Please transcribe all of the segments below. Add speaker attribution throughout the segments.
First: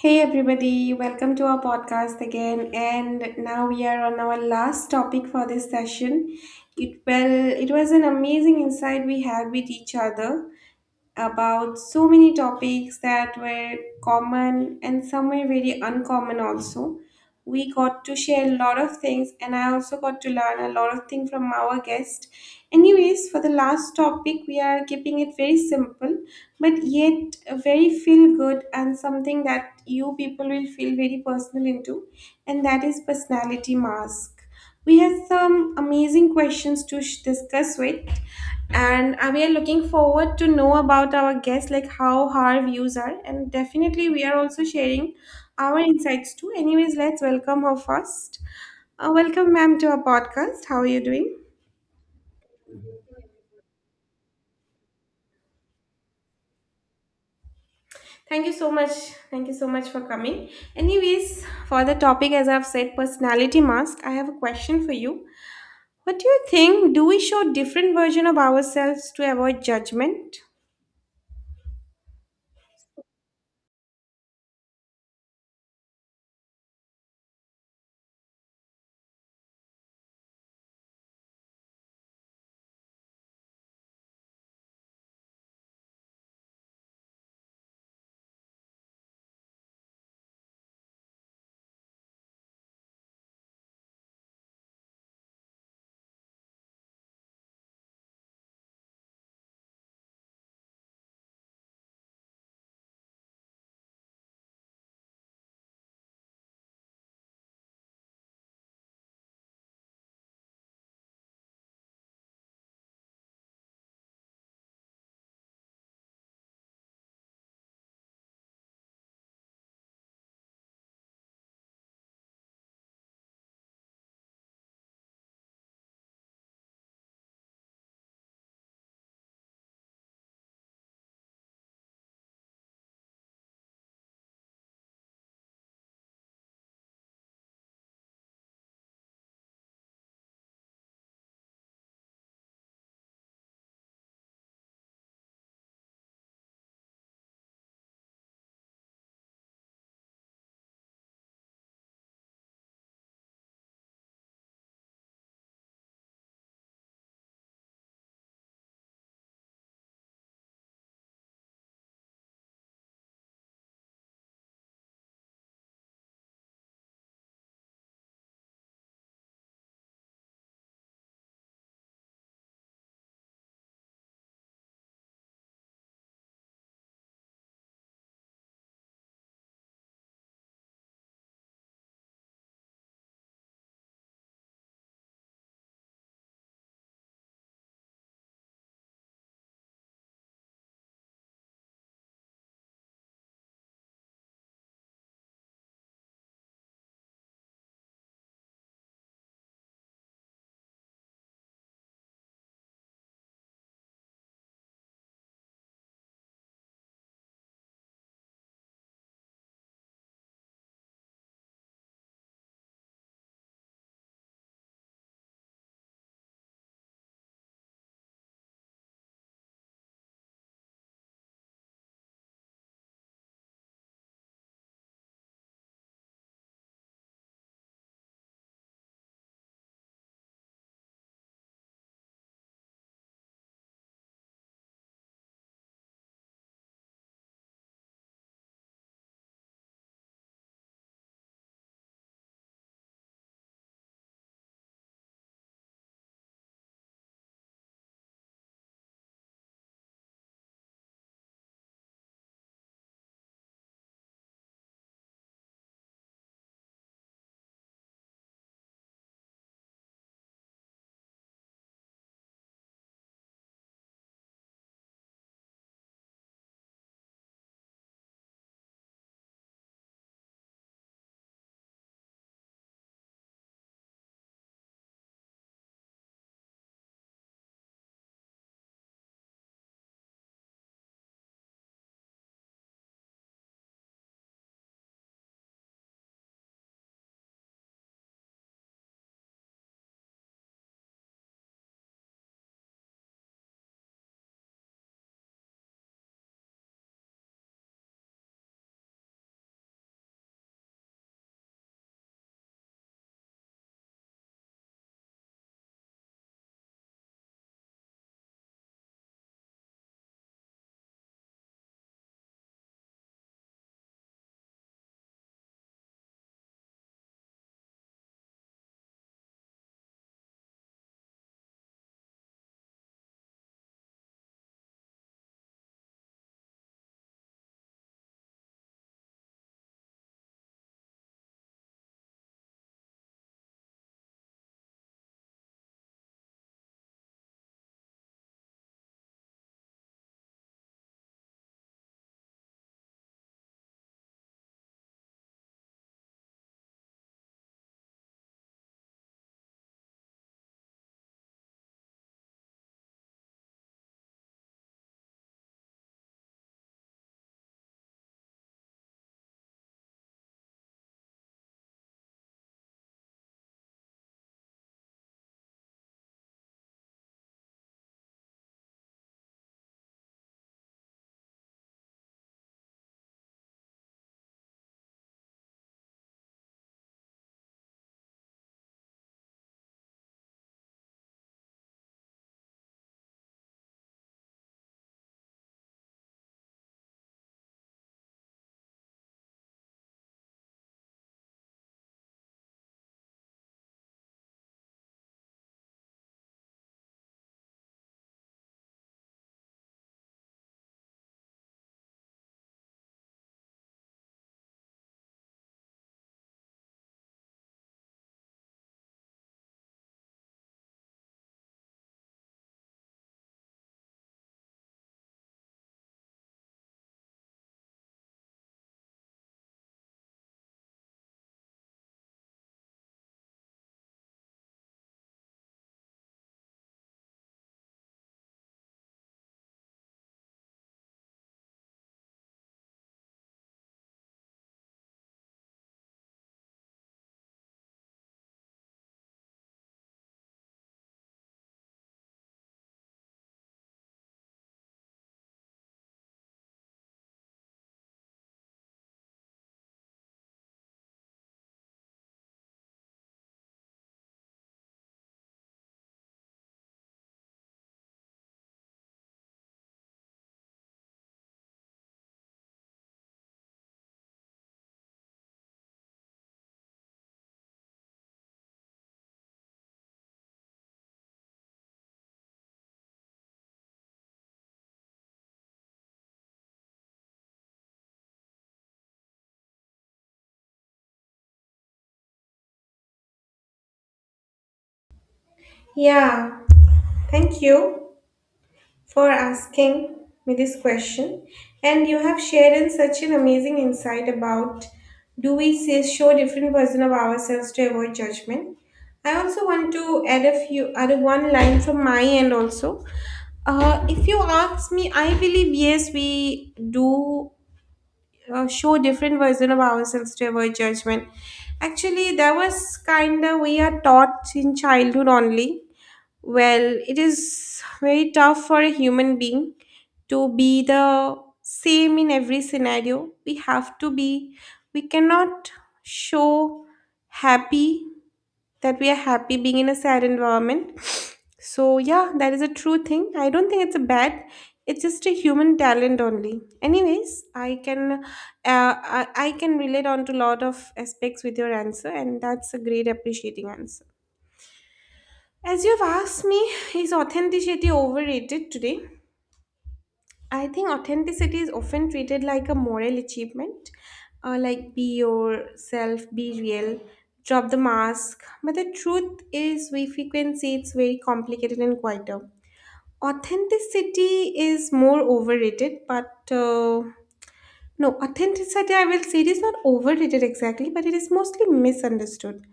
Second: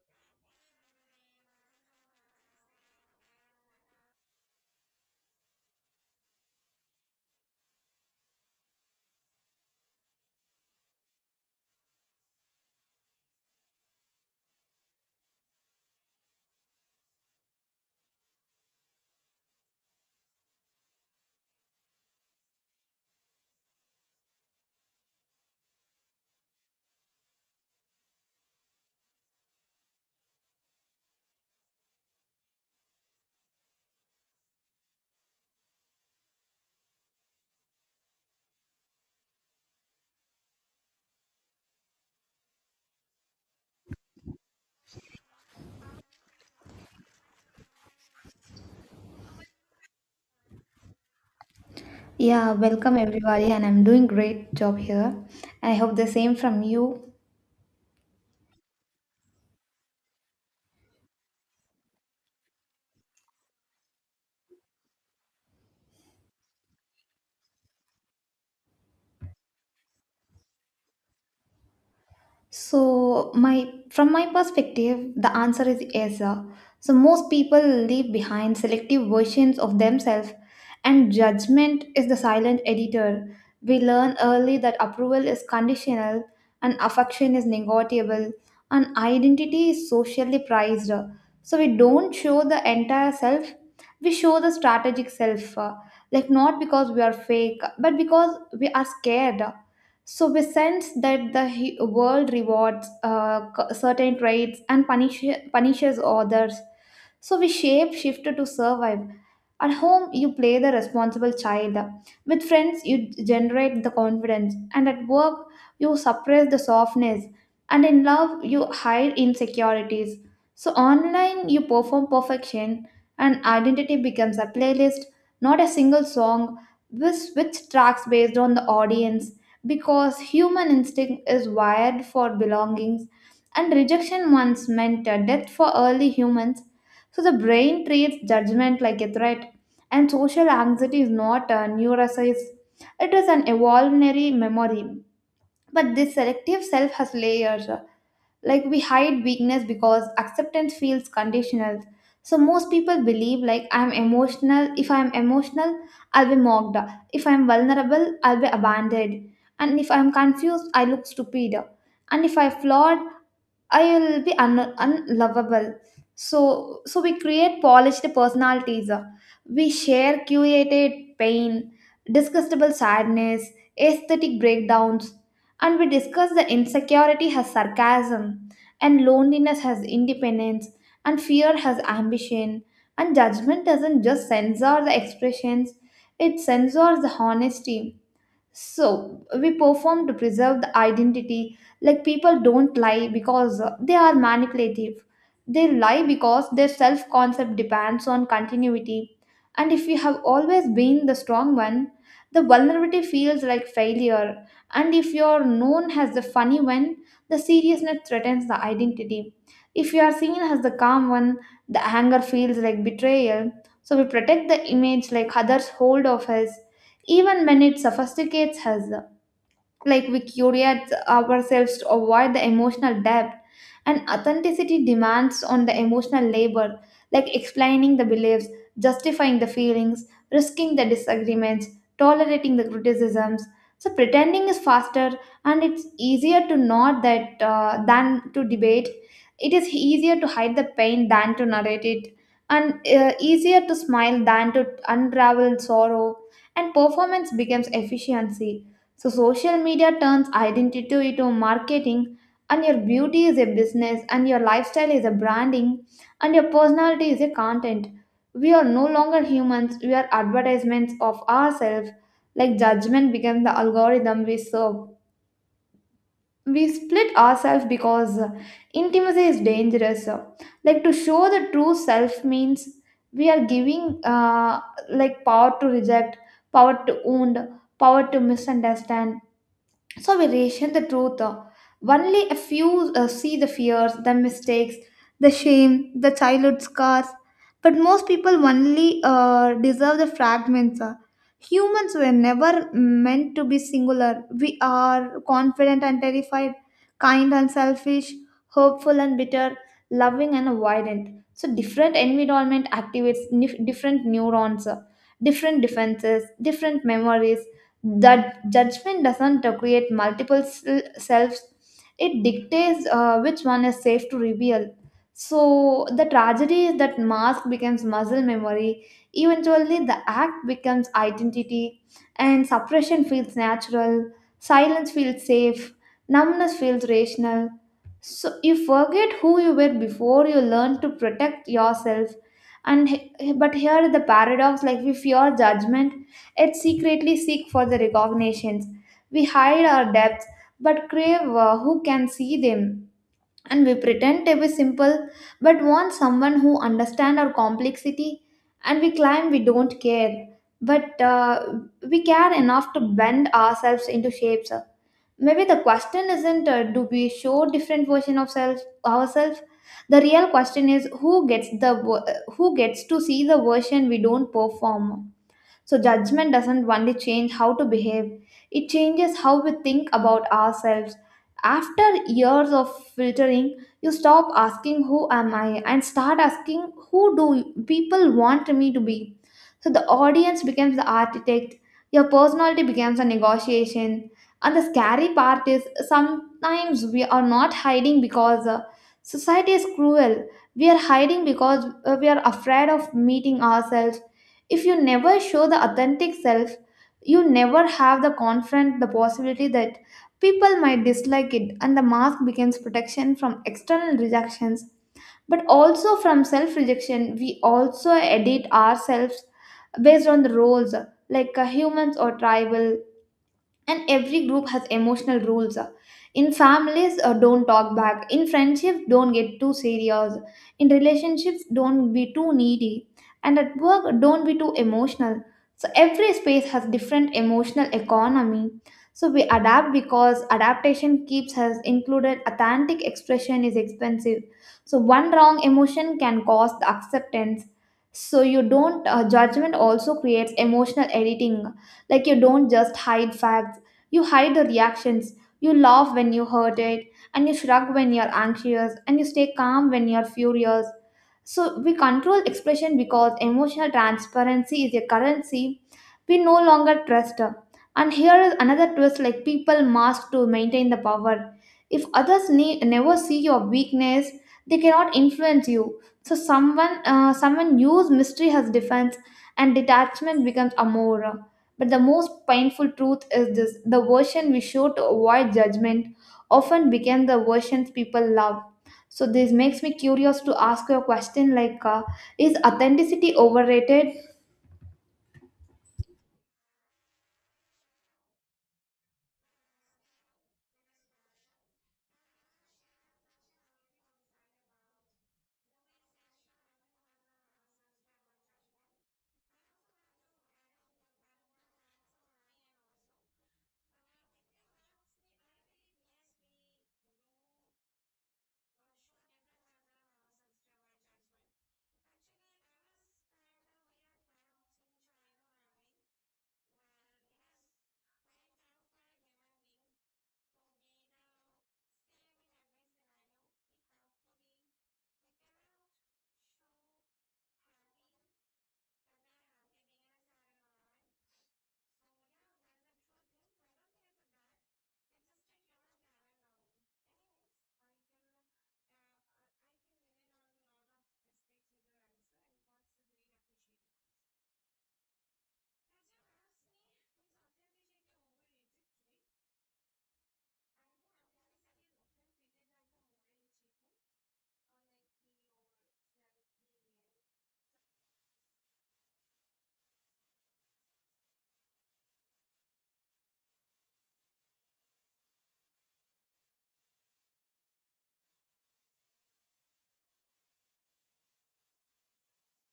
Speaker 1: Hey everybody, welcome to our podcast again. And now we are on our last topic for this session. It well, it was an amazing insight we had with each other about so many topics that were common and some were very uncommon also. We got to share a lot of things, and I also got to learn a lot of things from our guest. Anyways, for the last topic, we are keeping it very simple, but yet very feel good and something that you people will feel very personal into, and that is personality mask. We have some amazing questions to discuss with, and we are looking forward to know about our guests, like how her views are, and definitely we are also sharing our insights too. Anyways, let's welcome her first. Welcome ma'am to our podcast. How are you doing?
Speaker 2: Yeah, welcome everybody, and I'm doing great job here. I hope the same from you.
Speaker 1: Thank you so much. Thank you so much for coming. Anyways, for the topic, as I've said, personality mask, I have a question for you. What do you think? Do we show different version of ourselves to avoid judgment?
Speaker 2: So my from my perspective, the answer is yes. So most people leave behind selective versions of themselves, and judgment is the silent editor. We learn early that approval is conditional, and affection is negotiable, and identity is socially prized. So we don't show the entire self; we show the strategic self, like not because we are fake, but because we are scared. So we sense that the world rewards certain traits and punishes others. So we shape shift to survive. At home, you play the responsible child. With friends, you generate the confidence. And at work, you suppress the softness. And in love, you hide insecurities. So online, you perform perfection, and identity becomes a playlist, not a single song, which tracks based on the audience, because human instinct is wired for belongings, and rejection once meant a death for early humans, so the brain treats judgment like a threat, and social anxiety is not a neuroscience, it is an evolutionary memory. But this selective self has layers, like we hide weakness because acceptance feels conditional. So most people believe like, I'm emotional. If I'm emotional, I'll be mocked. If I'm vulnerable, I'll be abandoned. And if I'm confused, I look stupid. And if I flawed, I will be unlovable. So we create polished personalities. We share curated pain, disgustable sadness, aesthetic breakdowns, and we discuss the insecurity has sarcasm, and loneliness has independence, and fear has ambition. And judgment doesn't just censor the expressions; it censors the honesty, so we perform to preserve the identity, like people don't lie because they are manipulative. They lie because their self concept depends on continuity. And if you have always been the strong one, the vulnerability feels like failure. And if you're known as the funny one, the seriousness threatens the identity. If you are seen as the calm one, the anger feels like betrayal. So we protect the image like others hold of us, even when it sophisticates us, like we curate ourselves to avoid the emotional depth. And authenticity demands on the emotional labor, like explaining the beliefs, justifying the feelings, risking the disagreements, tolerating the criticisms. So pretending is faster, and it's easier to nod that than to debate. It is easier to hide the pain than to narrate it, and easier to smile than to unravel sorrow, and performance becomes efficiency. So social media turns identity into marketing, and your beauty is a business, and your lifestyle is a branding, and your personality is a content. We are no longer humans, we are advertisements of ourselves. Like judgment becomes the algorithm we serve. We split ourselves because intimacy is dangerous. Like to show the true self means we are giving like power to reject, power to wound, power to misunderstand. So we ration the truth, only a few see the fears, the mistakes, the shame, the childhood scars. But most people only deserve the fragments. Humans were never meant to be singular. We are confident and terrified, kind and selfish, hopeful and bitter, loving and avoidant. So different environment activates different neurons, different defenses, different memories, that judgment doesn't create multiple selves. It dictates which one is safe to reveal. So the tragedy is that mask becomes muscle memory. Eventually the act becomes identity, and suppression feels natural, silence feels safe, numbness feels rational. So you forget who you were before you learn to protect yourself. But here is the paradox, like we fear judgment, yet secretly seek for the recognitions. We hide our depths, but crave who can see them. And we pretend to be simple, but want someone who understands our complexity. And we claim we don't care. But we care enough to bend ourselves into shapes. Maybe the question isn't do we show different version of self ourselves. The real question is who gets to see the version we don't perform. So, judgment doesn't only change how to behave, it changes how we think about ourselves. After years of filtering, you stop asking who am I, and start asking who do people want me to be. So, the audience becomes the architect, your personality becomes a negotiation. And the scary part is sometimes we are not hiding because society is cruel. We are hiding because we are afraid of meeting ourselves. If you never show the authentic self, you never have the confront the possibility that people might dislike it, and the mask becomes protection from external rejections, but also from self rejection. We also edit ourselves based on the roles, like humans or tribal, and every group has emotional rules. In families, don't talk back. In friendships, don't get too serious. In relationships, don't be too needy. And at work, don't be too emotional. So every space has different emotional economy. So we adapt because adaptation keeps us included. Authentic expression is expensive, so one wrong emotion can cause the acceptance. So you don't judgment also creates emotional editing, like you don't just hide facts, you hide the reactions, you laugh when you hurt it, and you shrug when you're anxious, and you stay calm when you're furious. So we control expression because emotional transparency is a currency we no longer trust. And here is another twist, like people mask to maintain the power. If others never see your weakness, they cannot influence you. So someone use mystery as defense, and detachment becomes amor. But the most painful truth is this: the version we show to avoid judgment often became the versions people love. So, this makes me curious to ask you a question like is authenticity overrated?
Speaker 1: Yeah, thank you for asking me this question. And you have shared in such an amazing insight about, do we see, show different version of ourselves to avoid judgment. I also want to add a few other one line from my end also. If you ask me, I believe yes, we do show different version of ourselves to avoid judgment. Actually, that was kind of we are taught in childhood only. Well, it is very tough for a human being to be the same in every scenario. We have to be, we cannot show happy that we are happy being in a sad environment. So, yeah, that is a true thing. I don't think it's a bad, it's just a human talent only. Anyways, I can. I can relate on to a lot of aspects with your answer, and that's a great appreciating answer. As you've asked me, is authenticity overrated today? I think authenticity is often treated like a moral achievement, like be yourself, be real, drop the mask. But the truth is, we frequency it's very complicated and quieter. Authenticity is more overrated, but no, authenticity, I will say, it is not overrated exactly, but it is mostly misunderstood.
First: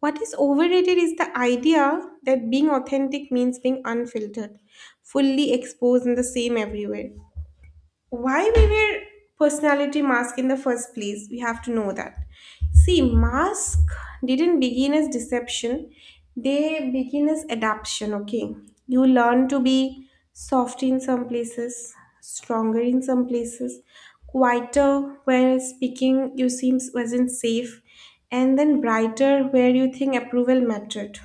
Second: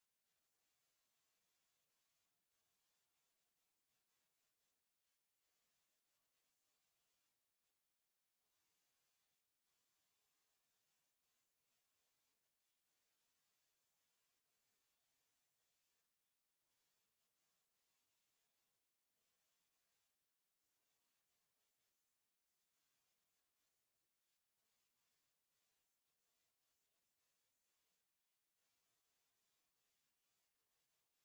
Speaker 1: What is overrated is the idea that being authentic means being unfiltered, fully exposed, and the same everywhere. Why we wear personality mask in the first place, we have to know that, see, mask didn't begin as deception, they begin as adaptation. Okay, you learn to be soft in some places, stronger in some places, quieter where speaking you seems wasn't safe, and then brighter where you think approval mattered.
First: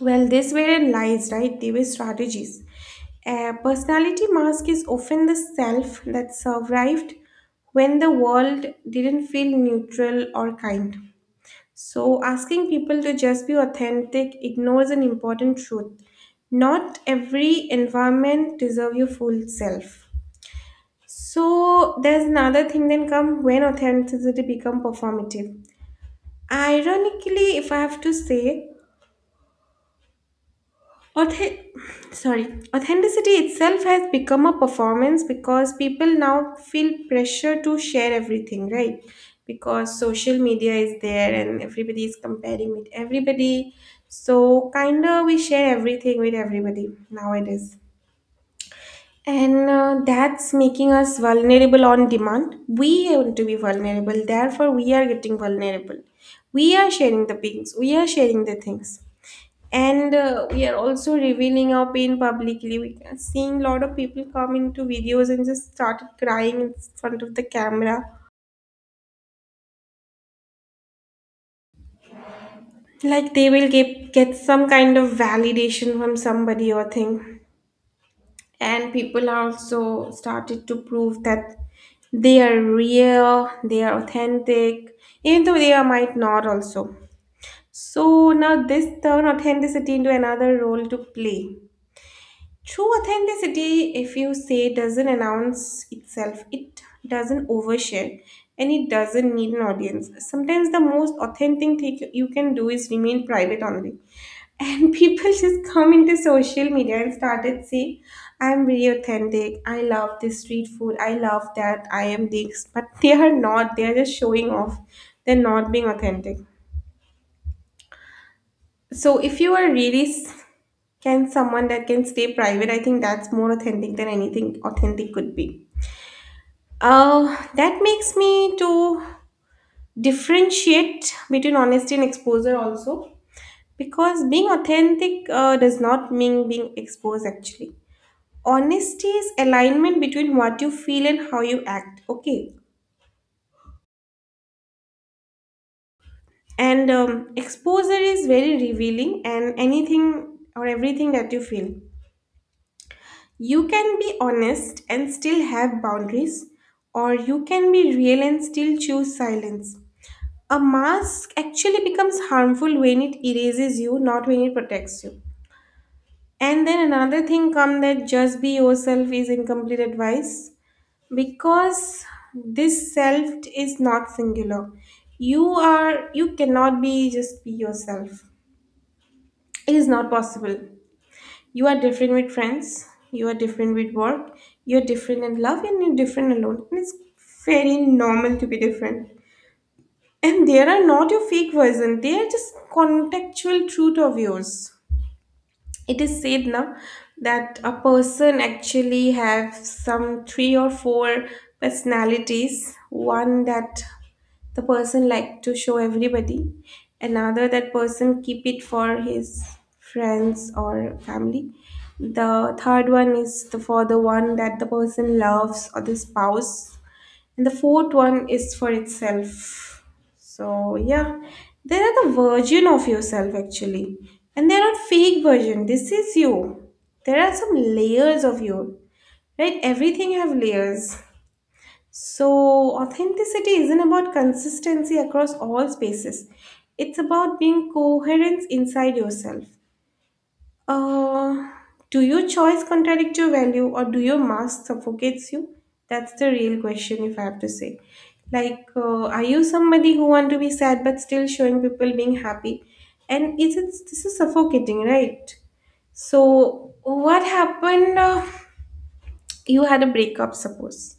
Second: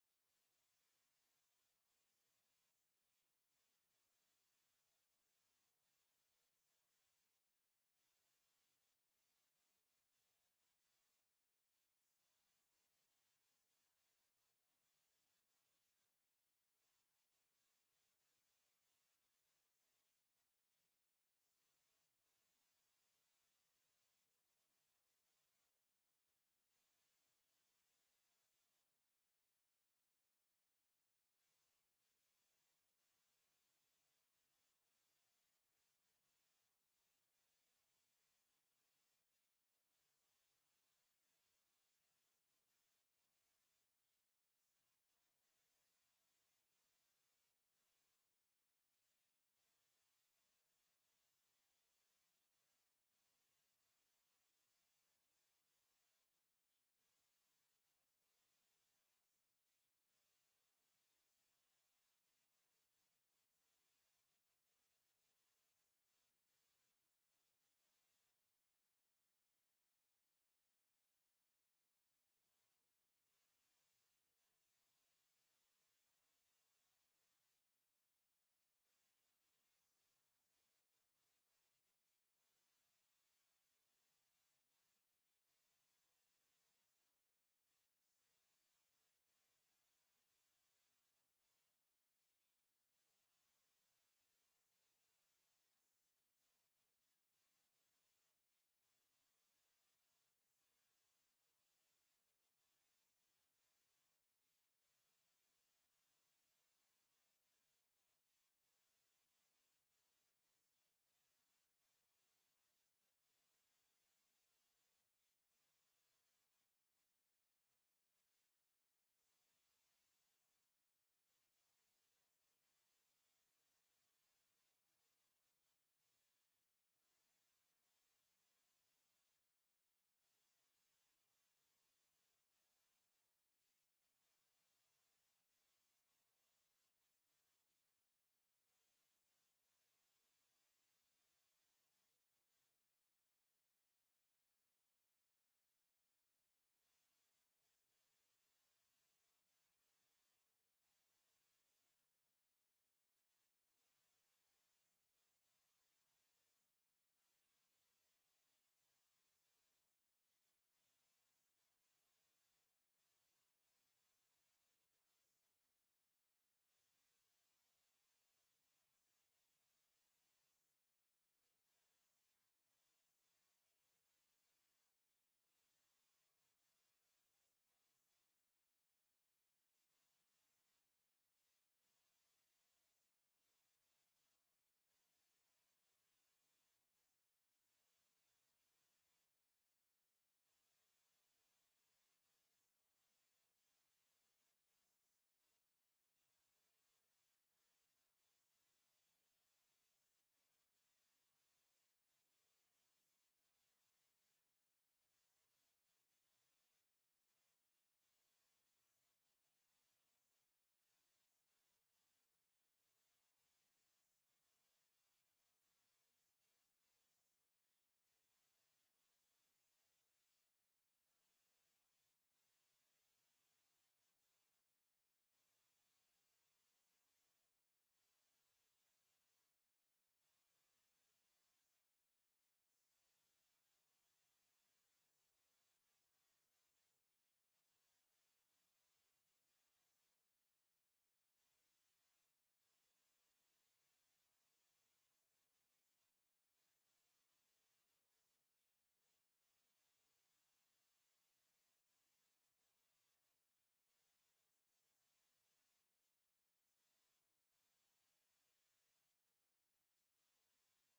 Speaker 1: Well, this were lies, right? They were strategies. A personality mask is often the self that survived when the world didn't feel neutral or kind. So, asking people to just be authentic ignores an important truth. Not every environment deserves your full self. So there's another thing then come, when authenticity become performative. Ironically, if I have to say, Auth- sorry authenticity itself has become a performance, because people now feel pressure to share everything, right? Because social media is there and everybody is comparing with everybody, so kinda we share everything with everybody nowadays. And that's making us vulnerable on demand. We want to be vulnerable, therefore we are getting vulnerable. We are sharing the things, we are sharing the things, and we are also revealing our pain publicly. We are seeing a lot of people come into videos and just started crying in front of the camera, like they will get some kind of validation from somebody or thing. And people are also started to prove that they are real, they are authentic, even though they are might not also. So now this turn authenticity into another role to play. True authenticity, if you say, doesn't announce itself, it doesn't overshare, and it doesn't need an audience. Sometimes the most authentic thing you can do is remain private only. And people just come into social media and started saying, I'm really authentic, I love this street food, I love that, I am this. But they are not, they are just showing off, they're not being authentic. So if you are really can someone that can stay private? I think that's more authentic than anything authentic could be. That makes me to differentiate between honesty and exposure also, because being authentic does not mean being exposed actually. Honesty is alignment between what you feel and how you act. Okay. And exposure is very revealing and anything or everything that you feel. You can be honest and still have boundaries, or you can be real and still choose silence. A mask actually becomes harmful when it erases you, not when it protects you. And then another thing come, that just be yourself is incomplete advice, because this self is not singular. You are, you cannot be just be yourself. It is not possible. You are different with friends, you are different with work, you're different in love, and you're different alone. And it's very normal to be different. And there are not your fake version, they are just contextual truth of yours. It is said now that a person actually have some three or four personalities. One that the person like to show everybody, another that person keep it for his friends or family, the third one is the for the one that the person loves or the spouse, and the fourth one is for itself. So yeah, there are the version of yourself actually, and they're not fake version, this is you. There are some layers of you, right? Everything have layers. So, authenticity isn't about consistency across all spaces. It's about being coherent inside yourself. Uh, do your choice contradict your value, or do your mask suffocates you? That's the real question, if I have to say. Like, are you somebody who want to be sad but still showing people being happy? And is it this is suffocating, right? So, what happened? You had a breakup, suppose,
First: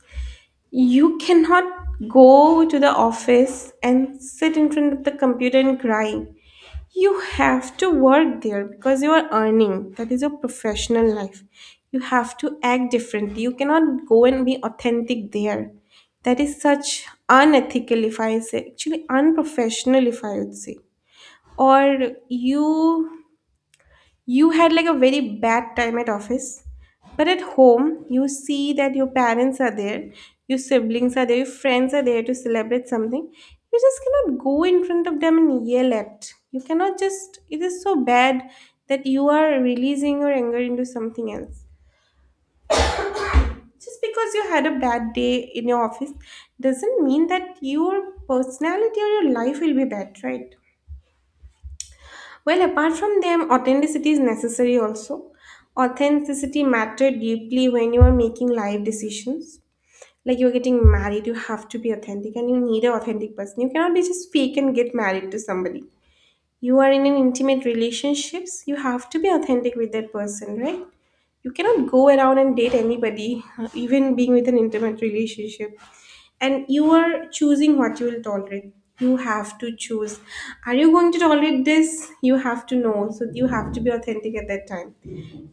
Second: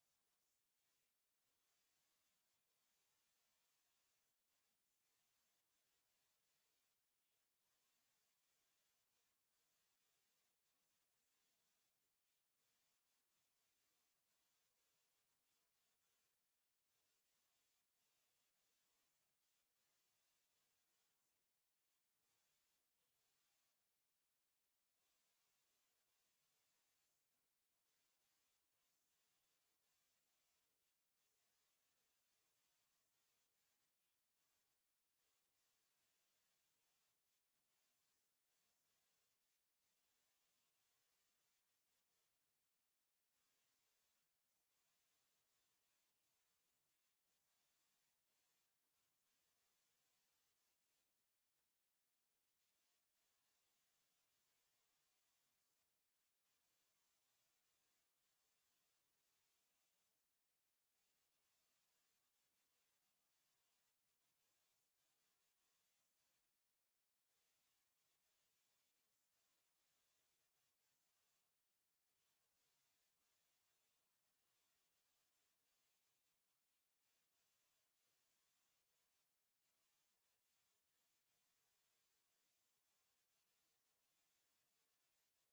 Speaker 1: you cannot go to the office and sit in front of the computer and cry. You have to work there because you are earning. That is your professional life. You have to act differently. You cannot go and be authentic there. That is such unethical, if I say, actually unprofessional, if I would say. Or you you had like a very bad time at office, but at home, you see that your parents are there, your siblings are there, your friends are there to celebrate something. You just cannot go in front of them and yell at. You cannot just, it is so bad that you are releasing your anger into something else. Just because you had a bad day in your office doesn't mean that your personality or your life will be bad, right? Well, apart from them, authenticity is necessary also. Authenticity matter deeply when you are making life decisions. Like you're getting married, you have to be authentic and you need an authentic person. You cannot be just fake and get married to somebody. You are in an intimate relationships, you have to be authentic with that person, right? You cannot go around and date anybody, even being with an intimate relationship. And you are choosing what you will tolerate. You have to choose, are you going to tolerate this? You have to know, so you have to be authentic at that time.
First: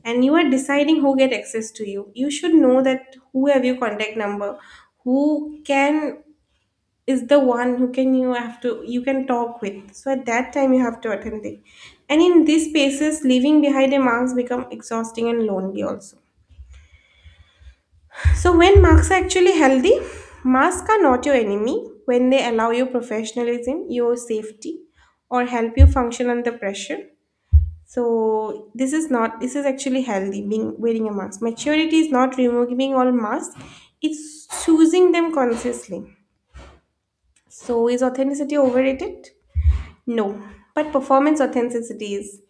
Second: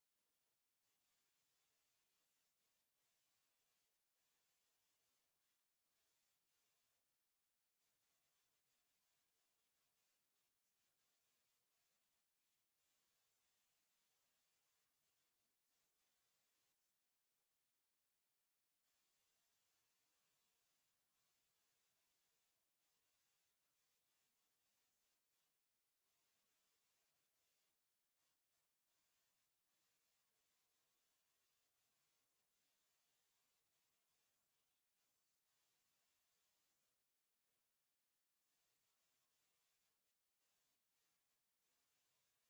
Speaker 1: And you are deciding who get access to you. You should know that who have your contact number, who can, is the one who can, you have to, you can talk with. So at that time you have to authentic. And in these spaces, leaving behind a mask become exhausting and lonely also. So when marks are actually healthy, masks are not your enemy when they allow you professionalism, your safety, or help you function under pressure. So this is not, this is actually healthy being wearing a mask. Maturity is not removing all masks, it's choosing them consciously. So is authenticity overrated? No, but performance authenticity is.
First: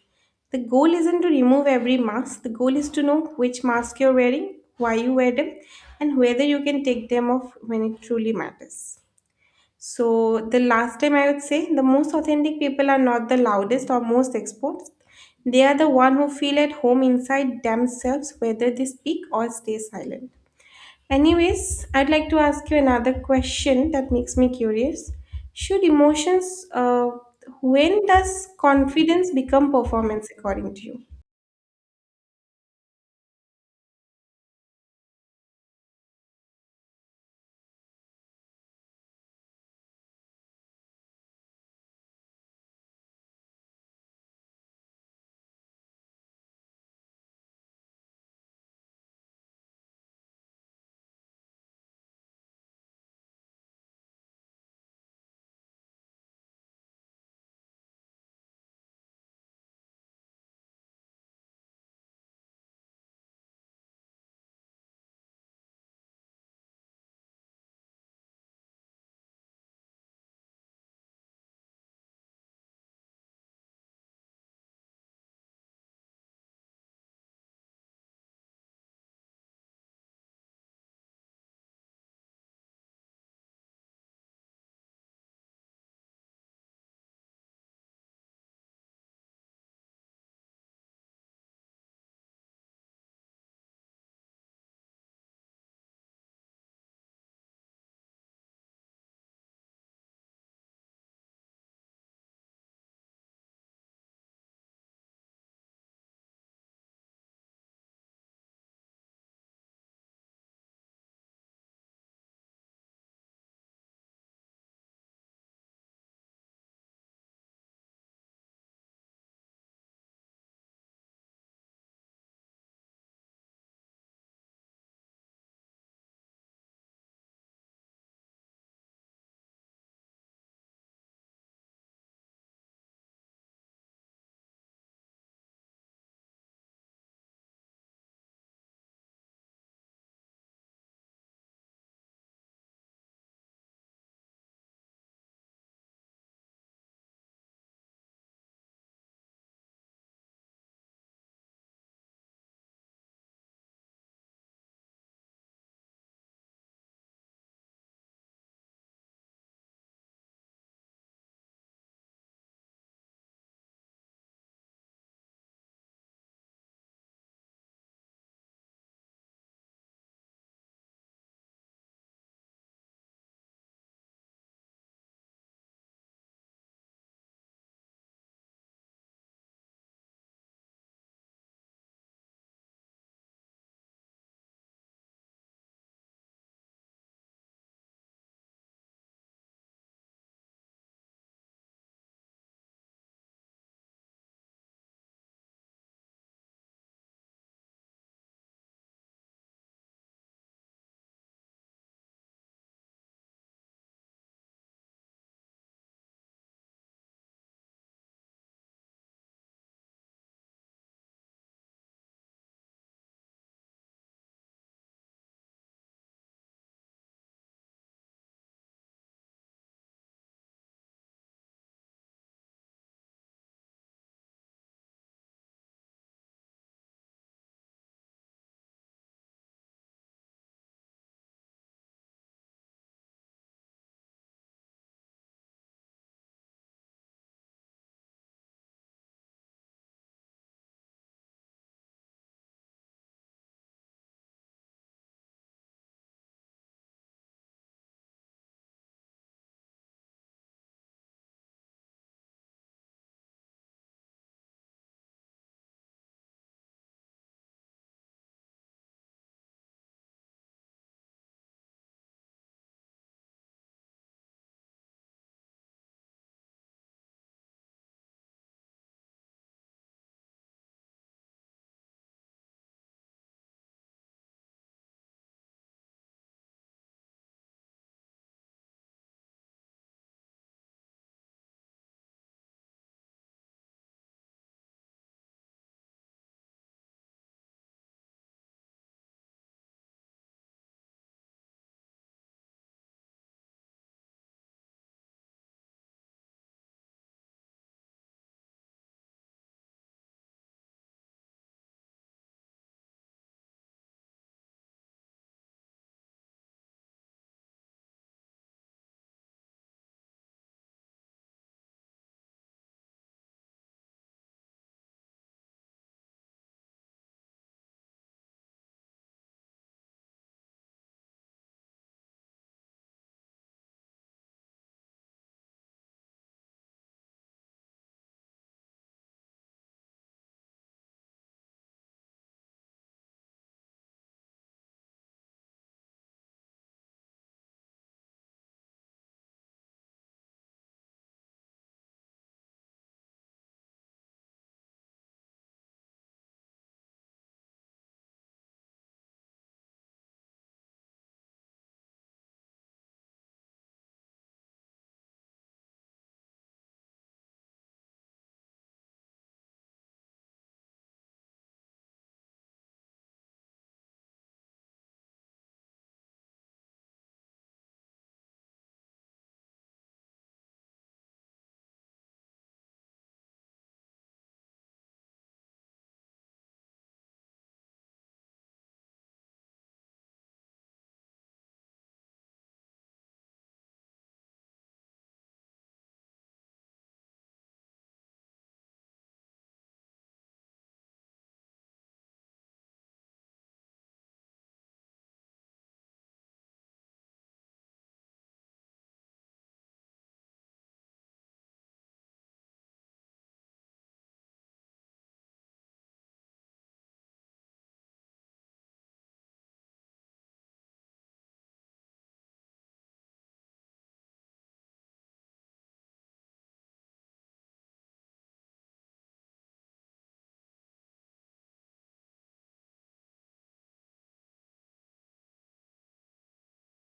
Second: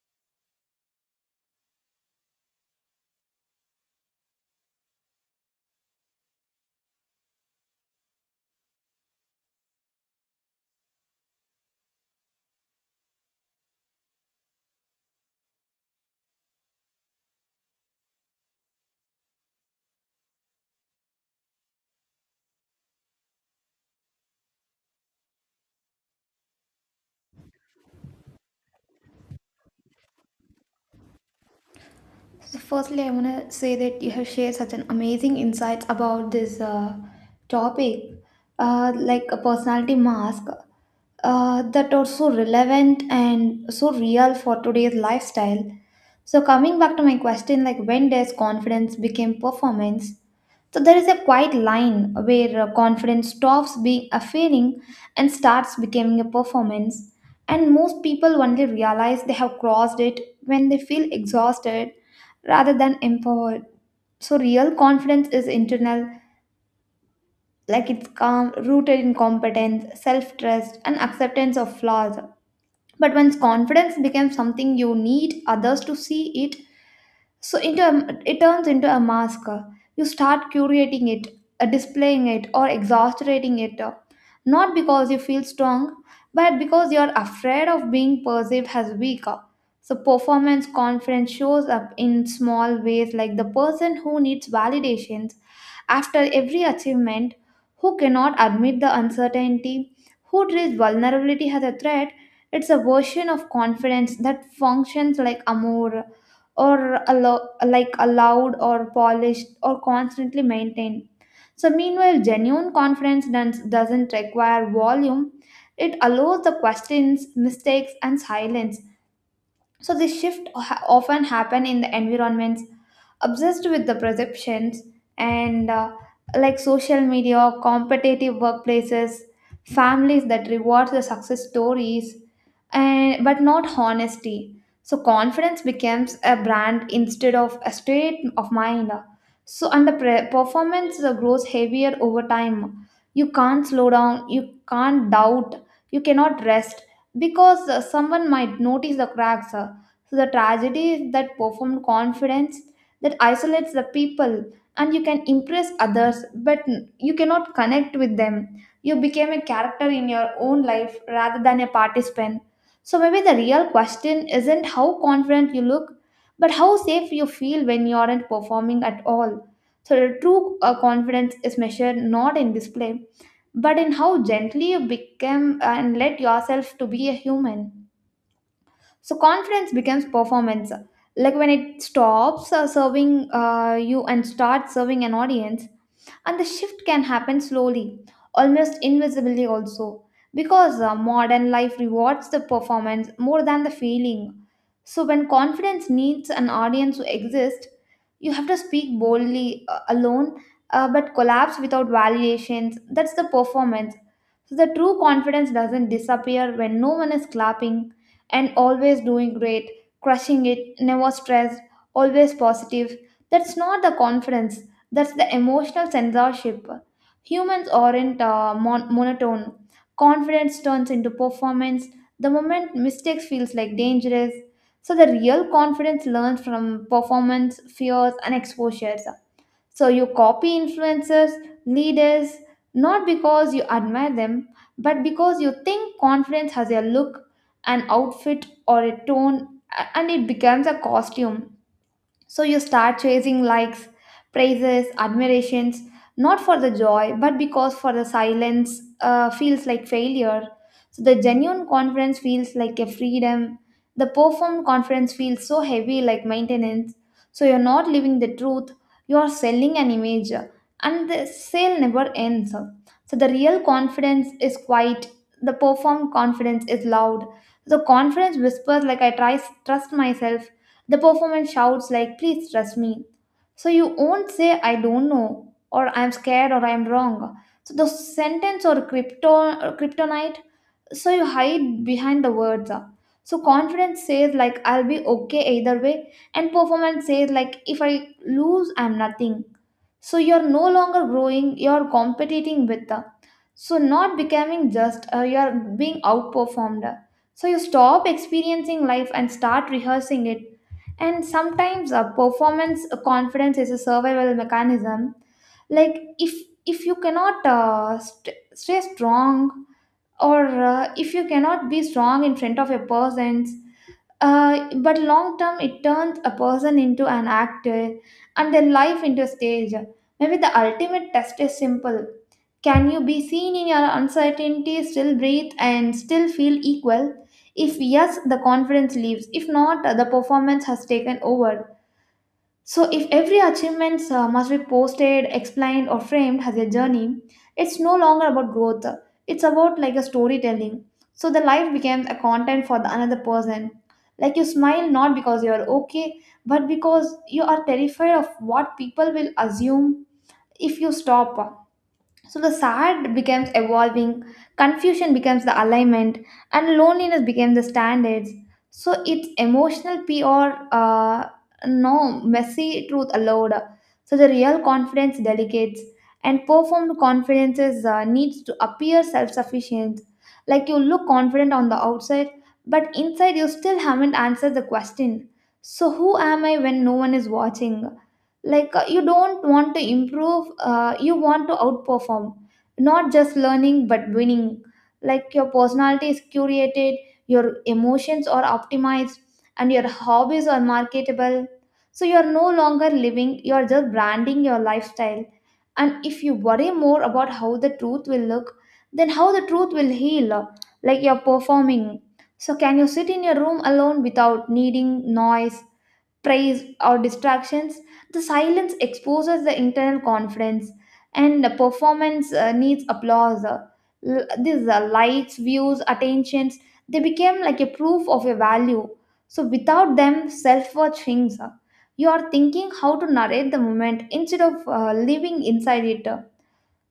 Speaker 1: The goal isn't to remove every mask, the goal is to know which mask you're wearing, why you wear them, and whether you can take them off when it truly matters. So, the last time I would say the most authentic people are not the loudest or most exposed. They are the one who feel at home inside themselves, whether they speak or stay silent. Anyways, I'd like to ask you another question that makes me curious. Should emotions, uh, when does confidence become performance according to you?
Speaker 2: So firstly, I want to say that you have shared such an amazing insights about this topic, like a personality mask, that are so relevant and so real for today's lifestyle. So coming back to my question, like when does confidence became performance? So there is a quiet line where confidence stops being a feeling and starts becoming a performance. And most people only realize they have crossed it when they feel exhausted rather than empowered. So real confidence is internal, like it's calm, rooted in competence, self-trust, and acceptance of flaws. But once confidence becomes something you need others to see it, so into a, it turns into a mask. You start curating it, displaying it, or exaggerating it, not because you feel strong, but because you're afraid of being perceived as weaker. So performance confidence shows up in small ways, like the person who needs validation after every achievement, who cannot admit the uncertainty, who treats vulnerability as a threat. It's a version of confidence that functions like amour, or like allowed or polished or constantly maintained. So, meanwhile, genuine confidence doesn't require volume, it allows the questions, mistakes, and silence. So this shift often happen in the environments obsessed with the perceptions, and like social media, competitive workplaces, families that reward the success stories, and but not honesty. So confidence becomes a brand instead of a state of mind. So and the performance grows heavier over time. You can't slow down. You can't doubt. You cannot rest because someone might notice the cracks. So the tragedy is that performed confidence that isolates the people, and you can impress others but you cannot connect with them. You became a character in your own life rather than a participant. So maybe the real question isn't how confident you look, but how safe you feel when you aren't performing at all. So the true confidence is measured not in display, but in how gently you become and let yourself to be a human. So confidence becomes performance, like when it stops serving you and starts serving an audience, and the shift can happen slowly, almost invisibly also, because modern life rewards the performance more than the feeling. So, when confidence needs an audience to exist, you have to speak boldly alone, but collapse without validations. That's the performance. So, the true confidence doesn't disappear when no one is clapping, and always doing great, crushing it, never stressed, always positive. That's not the confidence, that's the emotional censorship. Humans aren't monotone. Confidence turns into performance. The moment mistakes feels like dangerous. So the real confidence learns from performance, fears, and exposures. So you copy influencers, leaders, not because you admire them, but because you think confidence has a look, an outfit, or a tone, and it becomes a costume. So you start chasing likes, praises, admirations, not for the joy, but because for the silence feels like failure. So the genuine confidence feels like a freedom. The performed confidence feels so heavy, like maintenance. So you're not living the truth, you're selling an image, and the sale never ends. So the real confidence is quiet, the performed confidence is loud. The confidence whispers, like, I try, trust myself. The performance shouts like, please trust me. So you won't say, I don't know, or I'm scared, or I'm wrong. So the sentence or krypton, or kryptonite, so you hide behind the words. So confidence says, like, I'll be okay either way, and performance says, like, if I lose, I'm nothing. So you're no longer growing, you're competing with the, so not becoming, just you're being outperformed. So you stop experiencing life and start rehearsing it. And sometimes performance confidence is a survival mechanism, like if you cannot stay strong, or if you cannot be strong in front of a person, but long term, it turns a person into an actor, and their life into a stage. Maybe the ultimate test is simple. Can you be seen in your uncertainty, still breathe, and still feel equal? If yes, the confidence leaves. If not, the performance has taken over. So, if every achievement must be posted, explained, or framed as a journey, it's no longer about growth. It's about like a storytelling. So, the life becomes a content for the another person. Like, you smile not because you are okay, but because you are terrified of what people will assume if you stop. So the sad becomes evolving, confusion becomes the alignment, and loneliness becomes the standards. So it's emotional PR, no messy truth allowed. So the real confidence delegates, and performed confidences needs to appear self-sufficient. Like, you look confident on the outside, but inside you still haven't answered the question. So who am I when no one is watching? Like you don't want to improve, you want to outperform, not just learning but winning. Like your personality is curated, your emotions are optimized, and your hobbies are marketable. So you are no longer living, you are just branding your lifestyle. And if you worry more about how the truth will look then how the truth will heal, like you're performing. So can you sit in your room alone without needing noise, praise, or distractions? The silence exposes the internal confidence, and the performance needs applause. These likes, views, attentions, they became like a proof of your value. So without them, self-worth shrinks. You are thinking how to narrate the moment instead of living inside it.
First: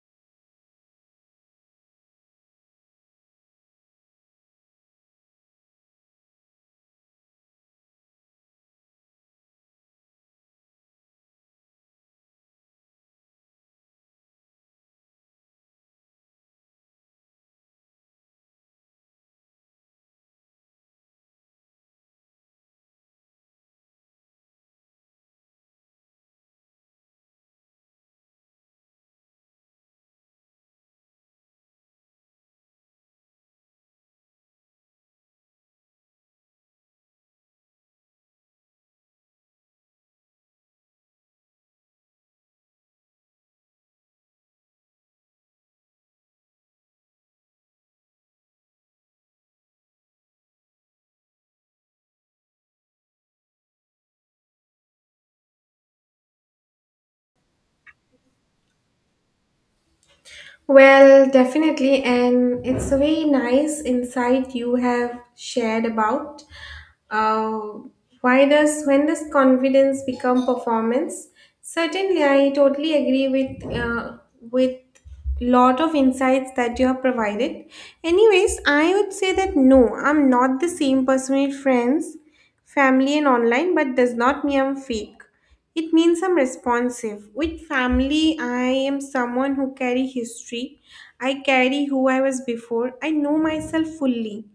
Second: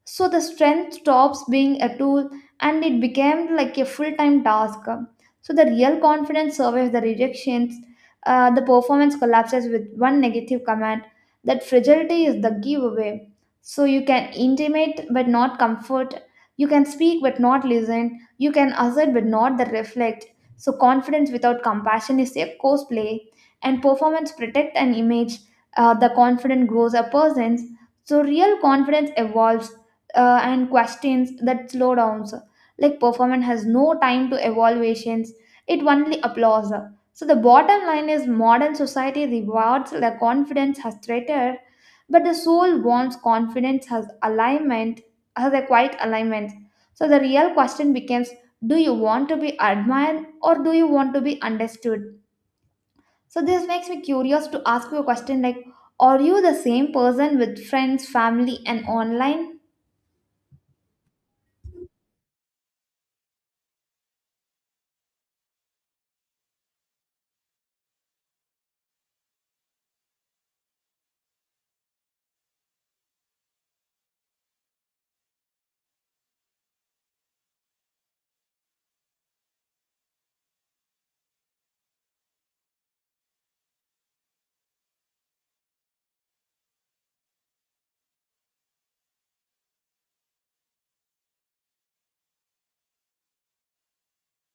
Speaker 2: So the strength stops being a tool, and it became like a full time task. So the real confidence survives the rejections, the performance collapses with one negative command. That fragility is the giveaway. So you can intimate but not comfort, you can speak but not listen, you can assert but not the reflect. So confidence without compassion is a cosplay, and performance protect an image. The confident grows a person's. So real confidence evolves and questions that slow downs. Like performance has no time to evaluations; it only applause. So the bottom line is modern society rewards the confidence has traitor, but the soul wants confidence has alignment, has a quiet alignment. So the real question becomes: do you want to be admired or do you want to be understood? So this makes me curious to ask you a question like: are you the same person with friends, family, and online?
Speaker 1: Well, definitely, and it's a very nice insight you have shared about uh, why does when does confidence become performance? Certainly, I totally agree with with lot of insights that you have provided. Anyways, I would say that no, I'm not the same person with friends, family, and online, but does not mean I'm fake. It means I'm responsive. With family, I am someone who carry history. I carry who I was before. I know myself fully.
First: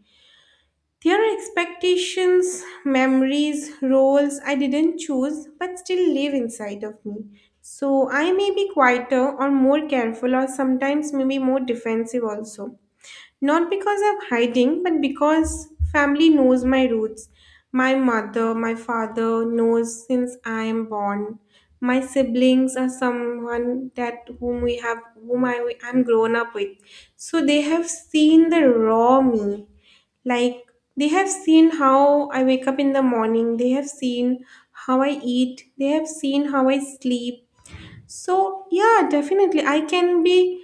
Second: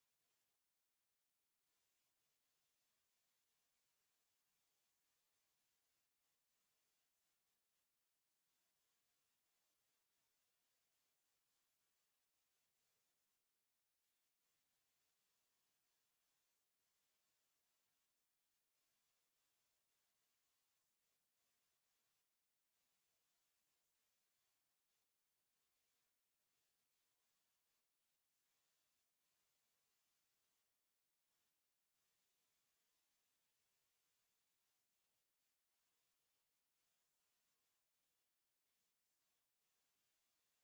Speaker 1: There are expectations, memories, roles I didn't choose but still live inside of me. So I may be quieter or more careful or sometimes maybe more defensive also. Not because of hiding, but because family knows my roots. My mother, my father knows since I am born. My siblings are someone that whom we have whom I am grown up with. So they have seen the raw me. Like they have seen how I wake up in the morning, they have seen how I eat, they have seen how I sleep. So yeah, definitely I can be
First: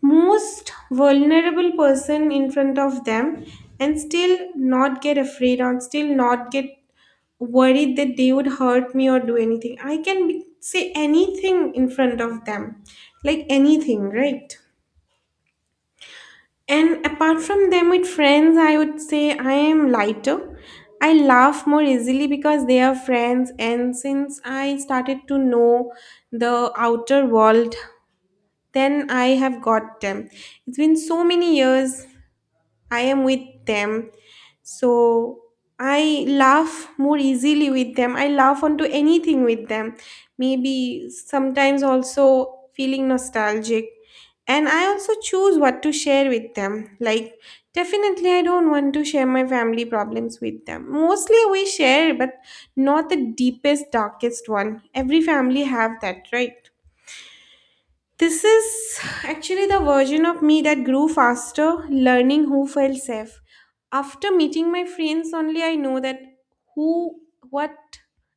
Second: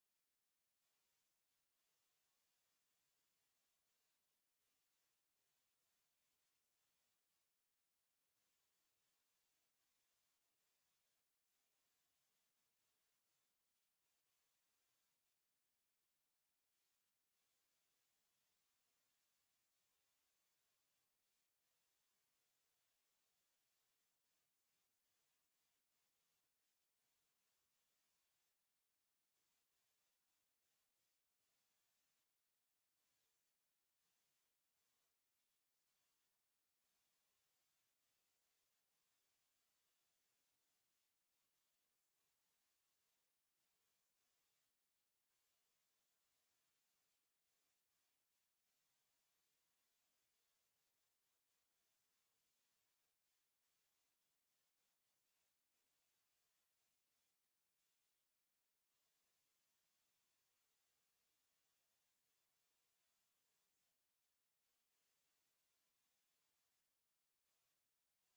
Speaker 1: most vulnerable person in front of them and still not get afraid or still not get worried that they would hurt me or do anything. I can be, say anything in front of them, like anything, right? And apart from them, with friends, I would say I am lighter. I laugh more easily because they are friends, and since I started to know the outer world, then I have got them. It's been so many years I am with them. So I laugh more easily with them. I laugh onto anything with them. Maybe sometimes also feeling nostalgic. And I also choose what to share with them. Like, definitely, I don't want to share my family problems with them. Mostly, we share, but not the deepest, darkest one. Every family have that, right? This is actually the version of me that grew faster, learning who felt safe. After meeting my friends only I know that who what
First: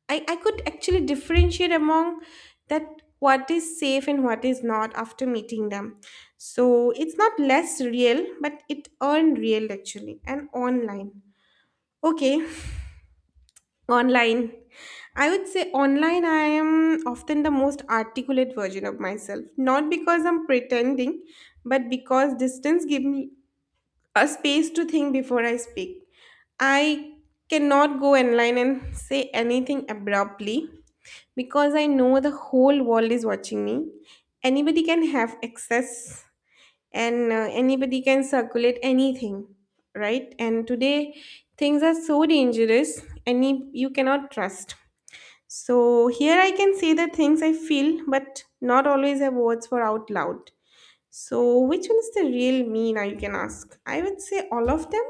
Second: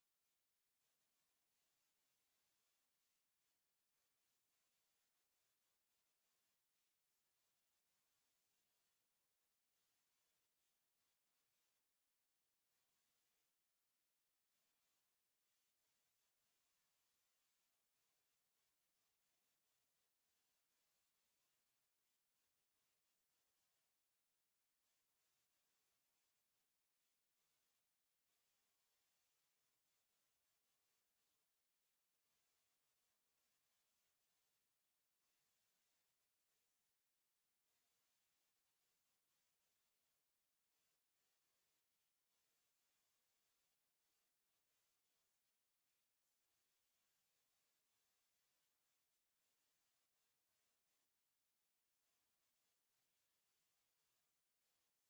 Speaker 1: I could actually differentiate among that what is safe and what is not after meeting them. So it's not less real, but it earned real actually. And online. Okay. Online. I would say online, I am often the most articulate version of myself. Not because I'm pretending, but because distance gives me a space to think before I speak. I cannot go online and say anything abruptly because I know the whole world is watching me. Anybody can have access, and anybody can circulate anything, right? And today things are so dangerous, and you cannot trust. So here I can say the things I feel, but not always have words for out loud. So which one is the real me, now you can ask? I would say all of them,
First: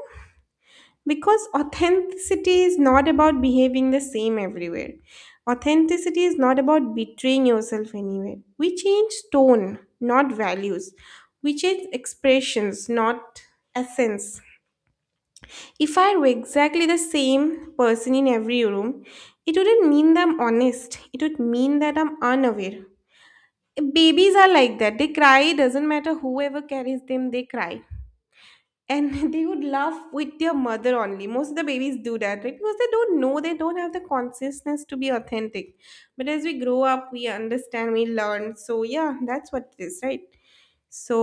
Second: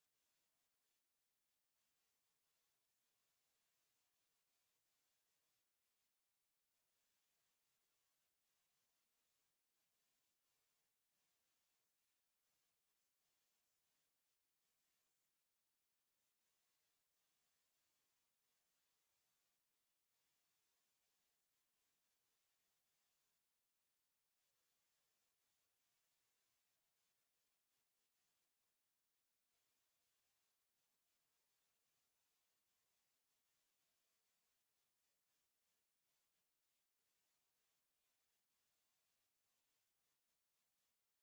Speaker 1: because authenticity is not about behaving the same everywhere. Authenticity is not about betraying yourself anywhere. We change tone, not values. We change expressions, not essence. If I were exactly the same person in every room, it wouldn't mean that I'm honest. It would mean that I'm unaware. Babies are like that. They cry, it doesn't matter whoever carries them, they cry, and they would laugh with their mother only. Most of the babies do that, right? Because they don't know, they don't have the consciousness to be authentic. But as we grow up, we understand, we learn. So yeah, that's what it is, right? So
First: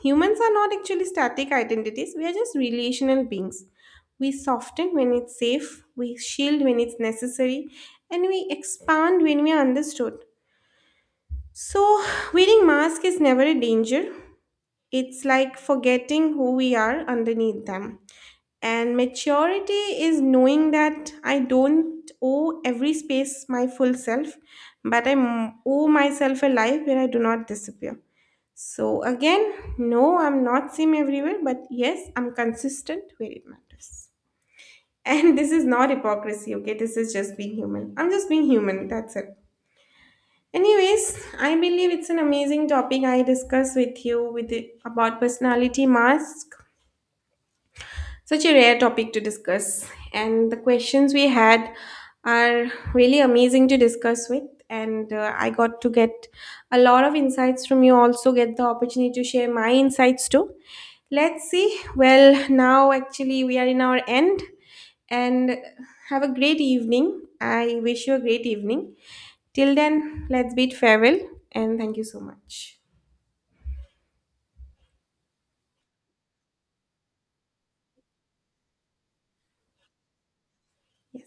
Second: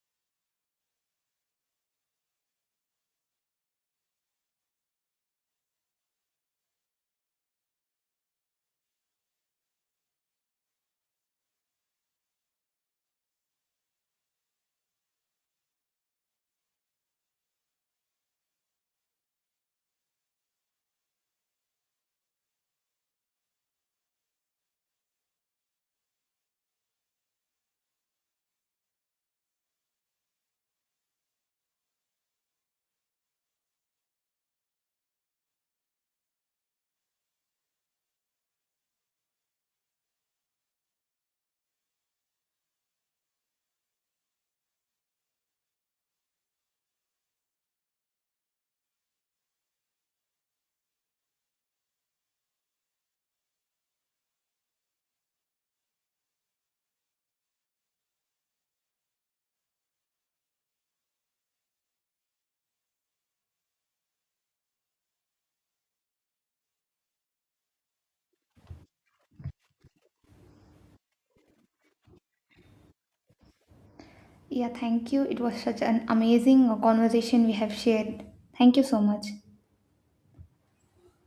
Speaker 1: humans are not actually static identities, we are just relational beings. We soften when it's safe, we shield when it's necessary, and we expand when we are understood. So wearing mask is never a danger. It's like forgetting who we are underneath them. And maturity is knowing that I don't owe every space my full self, but owe myself a life where I do not disappear. So, again, no, I'm not same everywhere, but yes, I'm consistent where it matters. And this is not hypocrisy, okay? This is just being human. I'm just being human, that's it. Anyways, I believe it's an amazing topic I discuss with you about personality mask. Such a rare topic to discuss, and the questions we had are really amazing to discuss with. And I got to get a lot of insights from you, also, get the opportunity to share my insights too. Let's see. Well, now actually, we are in our end, and have a great evening. I wish you a great evening. Till then, let's bid farewell, and thank you so much.
Speaker 2: Yeah, thank you. It was such an amazing conversation we have shared. Thank you so much.